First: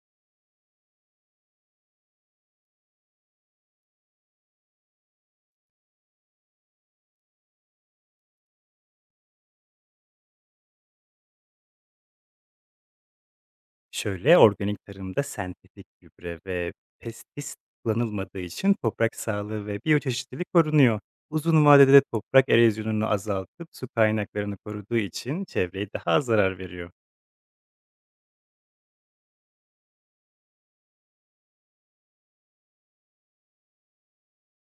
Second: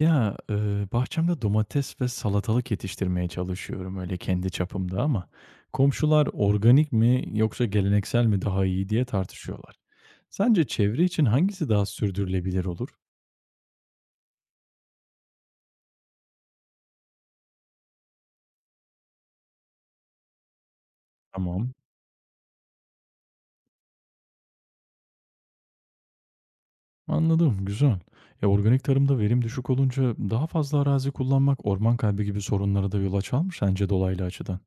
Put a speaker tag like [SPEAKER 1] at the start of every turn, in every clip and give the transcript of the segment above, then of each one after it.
[SPEAKER 1] Ya, bahçemde domates ve salatalık yetiştirmeye çalışıyorum öyle kendi çapımda ama komşular organik mi yoksa geleneksel mi daha iyi diye tartışıyorlar. Sence çevre için hangisi daha sürdürülebilir olur?
[SPEAKER 2] Şöyle, organik tarımda sentetik gübre ve pestis kullanılmadığı için toprak sağlığı ve biyoçeşitlilik korunuyor. Uzun
[SPEAKER 1] Tamam,
[SPEAKER 2] vadede de toprak erozyonunu azaltıp su kaynaklarını koruduğu için çevreye daha az zarar veriyor.
[SPEAKER 1] anladım, güzel. Organik tarımda verim düşük olunca daha fazla arazi kullanmak orman kaybı gibi sorunlara da yol açar mı sence dolaylı açıdan?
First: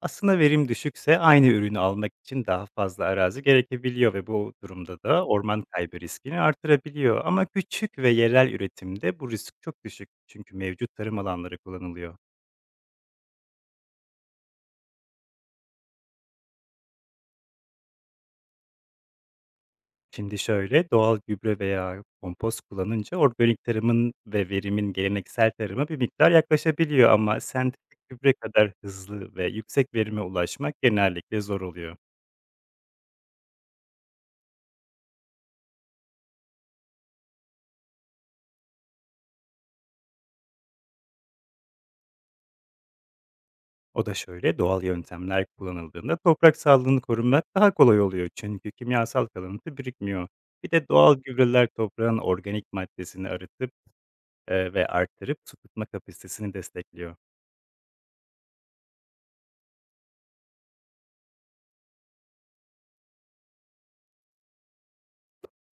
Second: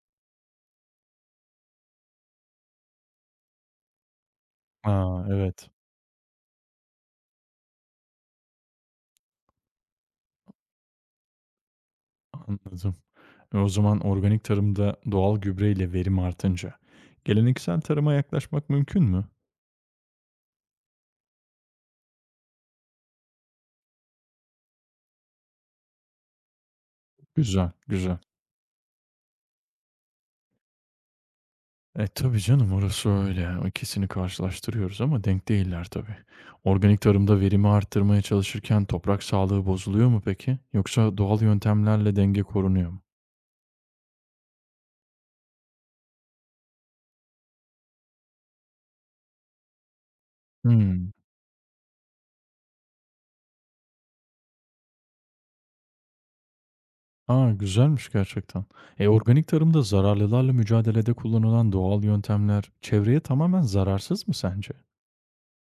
[SPEAKER 2] Aslında verim düşükse aynı ürünü almak için daha fazla arazi gerekebiliyor ve bu durumda
[SPEAKER 1] Aa
[SPEAKER 2] da orman
[SPEAKER 1] evet,
[SPEAKER 2] kaybı riskini artırabiliyor. Ama küçük ve yerel üretimde bu risk çok düşük, çünkü mevcut tarım alanları kullanılıyor.
[SPEAKER 1] anladım. O zaman organik tarımda doğal gübreyle verim artınca geleneksel tarıma yaklaşmak mümkün mü?
[SPEAKER 2] Şimdi şöyle, doğal gübre veya kompost kullanınca organik tarımın ve verimin geleneksel tarıma bir miktar yaklaşabiliyor, ama
[SPEAKER 1] Güzel,
[SPEAKER 2] sentetik
[SPEAKER 1] güzel.
[SPEAKER 2] gübre kadar hızlı ve yüksek verime ulaşmak genellikle zor oluyor.
[SPEAKER 1] Tabii canım orası öyle. O ikisini karşılaştırıyoruz ama denk değiller tabii. Organik tarımda verimi arttırmaya çalışırken toprak sağlığı bozuluyor mu peki? Yoksa doğal yöntemlerle denge korunuyor mu?
[SPEAKER 2] O da şöyle, doğal yöntemler kullanıldığında toprak sağlığını korumak daha kolay oluyor, çünkü kimyasal kalıntı birikmiyor. Bir de
[SPEAKER 1] Hmm.
[SPEAKER 2] doğal gübreler toprağın organik maddesini arıtıp ve arttırıp su tutma kapasitesini destekliyor.
[SPEAKER 1] Aa, güzelmiş gerçekten. Organik tarımda zararlılarla mücadelede kullanılan doğal yöntemler çevreye tamamen zararsız mı sence?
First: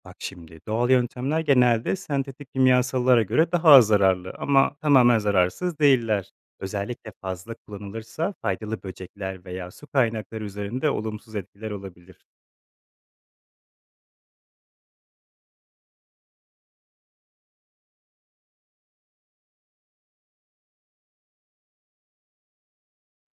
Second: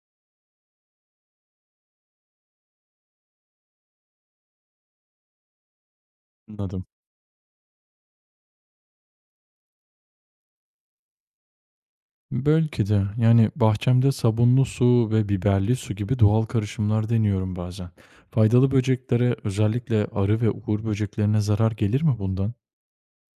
[SPEAKER 2] Bak şimdi, doğal yöntemler genelde sentetik kimyasallara göre daha az zararlı, ama tamamen zararsız değiller.
[SPEAKER 1] Anladım.
[SPEAKER 2] Özellikle fazla kullanılırsa faydalı böcekler veya su kaynakları üzerinde olumsuz etkiler olabilir.
[SPEAKER 1] Belki de. Yani bahçemde sabunlu su ve biberli su gibi doğal karışımlar deniyorum bazen. Faydalı böceklere, özellikle arı ve uğur böceklerine zarar gelir mi bundan?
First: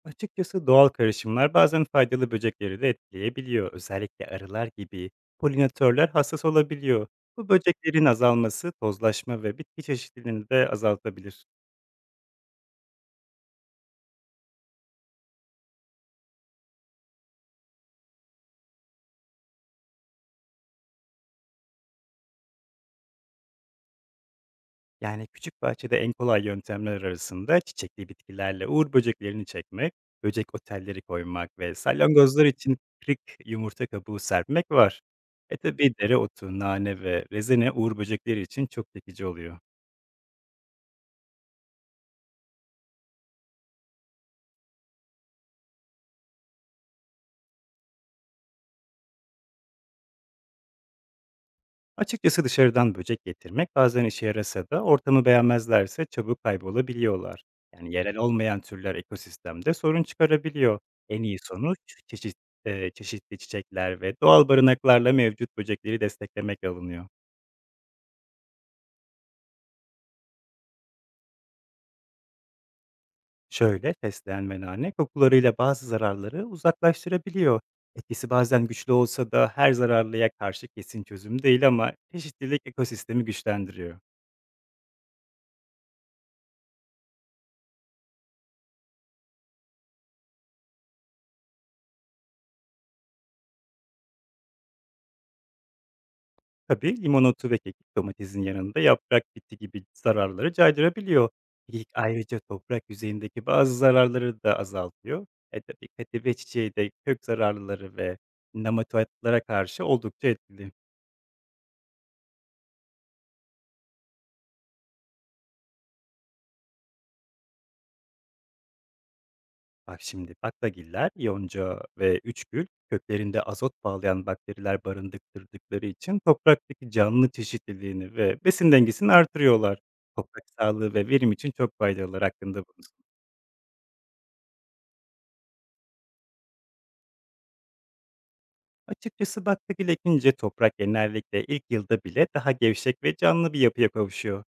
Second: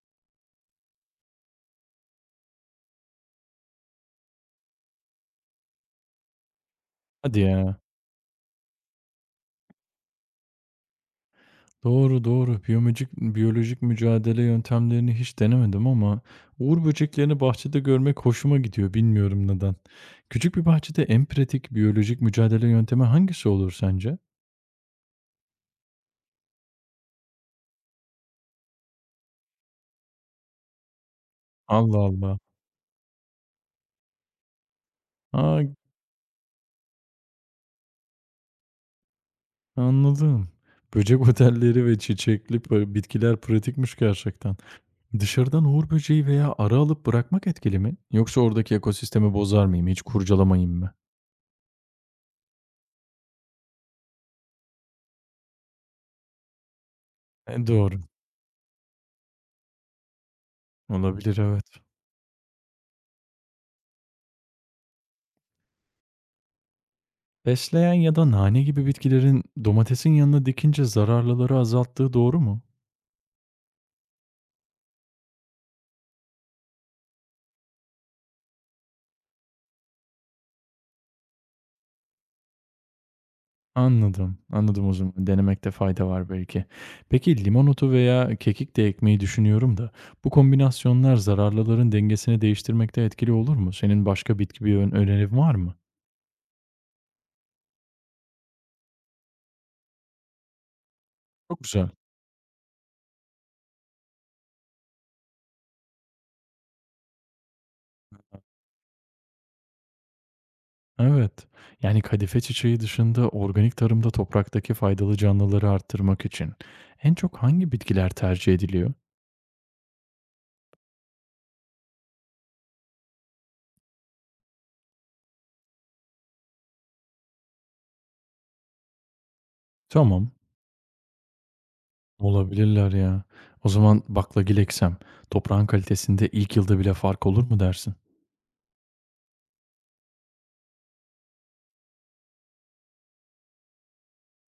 [SPEAKER 2] Açıkçası doğal karışımlar bazen faydalı böcekleri de etkileyebiliyor. Özellikle arılar gibi polinatörler hassas olabiliyor.
[SPEAKER 1] Hadi
[SPEAKER 2] Bu
[SPEAKER 1] ya.
[SPEAKER 2] böceklerin azalması tozlaşma ve bitki çeşitliliğini de azaltabilir.
[SPEAKER 1] Doğru doğru. Biyolojik mücadele yöntemlerini hiç denemedim ama uğur böceklerini bahçede görmek hoşuma gidiyor. Bilmiyorum neden. Küçük bir bahçede en pratik biyolojik mücadele yöntemi hangisi olur sence?
[SPEAKER 2] Yani küçük bahçede en kolay yöntemler arasında çiçekli bitkilerle uğur böceklerini çekmek, böcek otelleri koymak ve
[SPEAKER 1] Allah Allah.
[SPEAKER 2] salyangozlar için kırık yumurta kabuğu serpmek var. E
[SPEAKER 1] Aa,
[SPEAKER 2] tabi dereotu, nane ve rezene uğur böcekleri için çok çekici oluyor.
[SPEAKER 1] anladım. Böcek otelleri ve çiçekli bitkiler pratikmiş gerçekten. Dışarıdan uğur böceği veya arı alıp bırakmak etkili mi? Yoksa oradaki ekosistemi bozar mıyım, hiç kurcalamayayım mı?
[SPEAKER 2] Açıkçası dışarıdan böcek getirmek bazen işe yarasa da ortamı beğenmezlerse çabuk kaybolabiliyorlar. Yani
[SPEAKER 1] Doğru.
[SPEAKER 2] yerel olmayan türler ekosistemde sorun çıkarabiliyor. En iyi
[SPEAKER 1] Olabilir, evet.
[SPEAKER 2] sonuç çeşit, çeşitli çiçekler ve doğal barınaklarla mevcut böcekleri desteklemek alınıyor.
[SPEAKER 1] Fesleğen ya da nane gibi bitkilerin domatesin yanına dikince zararlıları azalttığı doğru mu?
[SPEAKER 2] Şöyle, fesleğen ve nane kokularıyla bazı zararları uzaklaştırabiliyor. Etkisi bazen güçlü olsa da her zararlıya karşı kesin çözüm değil, ama çeşitlilik ekosistemi güçlendiriyor.
[SPEAKER 1] Anladım, anladım o zaman. Denemekte fayda var belki. Peki limon otu veya kekik de ekmeği düşünüyorum da bu kombinasyonlar zararlıların dengesini değiştirmekte etkili olur mu? Senin başka bitki bir önerin var mı?
[SPEAKER 2] Tabii limon ve kekik domatesin yanında yaprak bitti gibi zararları caydırabiliyor.
[SPEAKER 1] Çok
[SPEAKER 2] Kekik
[SPEAKER 1] güzel.
[SPEAKER 2] ayrıca toprak yüzeyindeki bazı zararları da azaltıyor. E tabii katife çiçeği de kök zararlıları ve nematodlara karşı oldukça etkili.
[SPEAKER 1] Evet. Yani kadife çiçeği dışında organik tarımda topraktaki faydalı canlıları arttırmak için en çok hangi bitkiler tercih ediliyor?
[SPEAKER 2] Bak şimdi, baklagiller, yonca ve üçgül köklerinde azot bağlayan bakteriler barındırdıkları için topraktaki canlı çeşitliliğini ve besin dengesini artırıyorlar.
[SPEAKER 1] Tamam.
[SPEAKER 2] Toprak sağlığı ve verim için çok faydalılar hakkında bunu.
[SPEAKER 1] Olabilirler ya. O zaman baklagil eksem toprağın kalitesinde ilk yılda bile fark olur mu dersin?
[SPEAKER 2] Açıkçası baklagil ekince toprak genellikle ilk yılda bile daha gevşek ve canlı bir yapıya kavuşuyor.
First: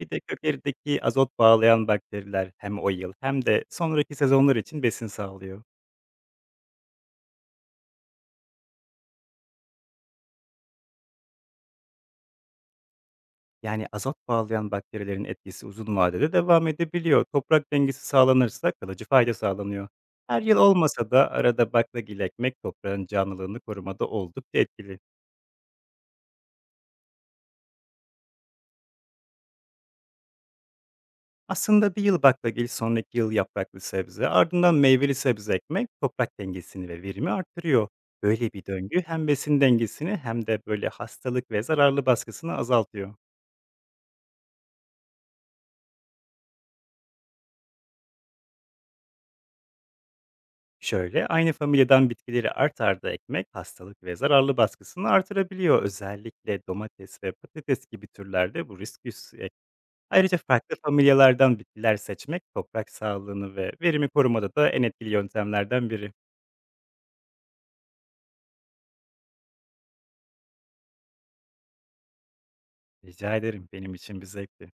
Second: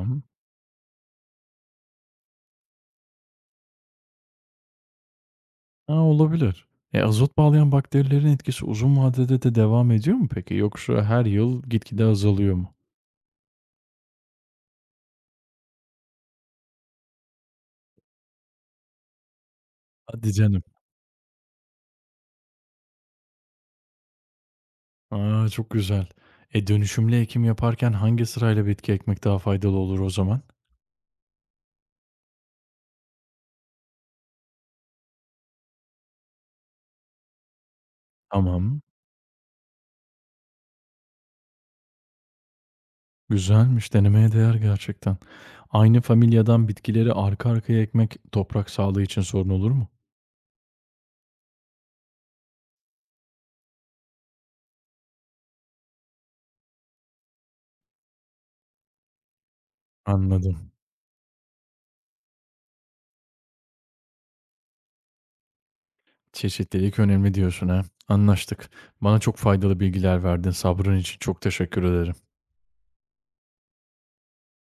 [SPEAKER 2] Bir de köklerindeki azot bağlayan bakteriler hem o yıl hem de sonraki sezonlar için besin sağlıyor.
[SPEAKER 1] Ha, olabilir. Azot bağlayan bakterilerin etkisi uzun vadede de devam ediyor mu peki? Yoksa her yıl gitgide azalıyor mu?
[SPEAKER 2] Yani azot bağlayan bakterilerin etkisi uzun vadede devam edebiliyor. Toprak dengesi sağlanırsa kalıcı fayda sağlanıyor.
[SPEAKER 1] Hadi
[SPEAKER 2] Her yıl
[SPEAKER 1] canım.
[SPEAKER 2] olmasa da arada baklagil ekmek toprağın canlılığını korumada oldukça etkili.
[SPEAKER 1] Aa, çok güzel. Dönüşümlü ekim yaparken hangi sırayla bitki ekmek daha faydalı olur o zaman?
[SPEAKER 2] Aslında bir yıl baklagil, sonraki yıl yapraklı sebze, ardından meyveli sebze ekmek toprak dengesini ve verimi arttırıyor. Böyle bir
[SPEAKER 1] Tamam.
[SPEAKER 2] döngü hem besin dengesini hem de böyle hastalık ve zararlı baskısını azaltıyor.
[SPEAKER 1] Güzelmiş. Denemeye değer gerçekten. Aynı familyadan bitkileri arka arkaya ekmek toprak sağlığı için sorun olur mu?
[SPEAKER 2] Şöyle, aynı familyadan bitkileri art arda ekmek hastalık ve zararlı baskısını artırabiliyor. Özellikle domates ve patates gibi türlerde bu risk yüksek. Ayrıca
[SPEAKER 1] Anladım.
[SPEAKER 2] farklı familyalardan bitkiler seçmek toprak sağlığını ve verimi korumada da en etkili yöntemlerden biri.
[SPEAKER 1] Çeşitlilik önemli diyorsun ha. Anlaştık. Bana çok faydalı bilgiler verdin. Sabrın için çok teşekkür ederim.
[SPEAKER 2] Rica ederim, benim için bir zevkti.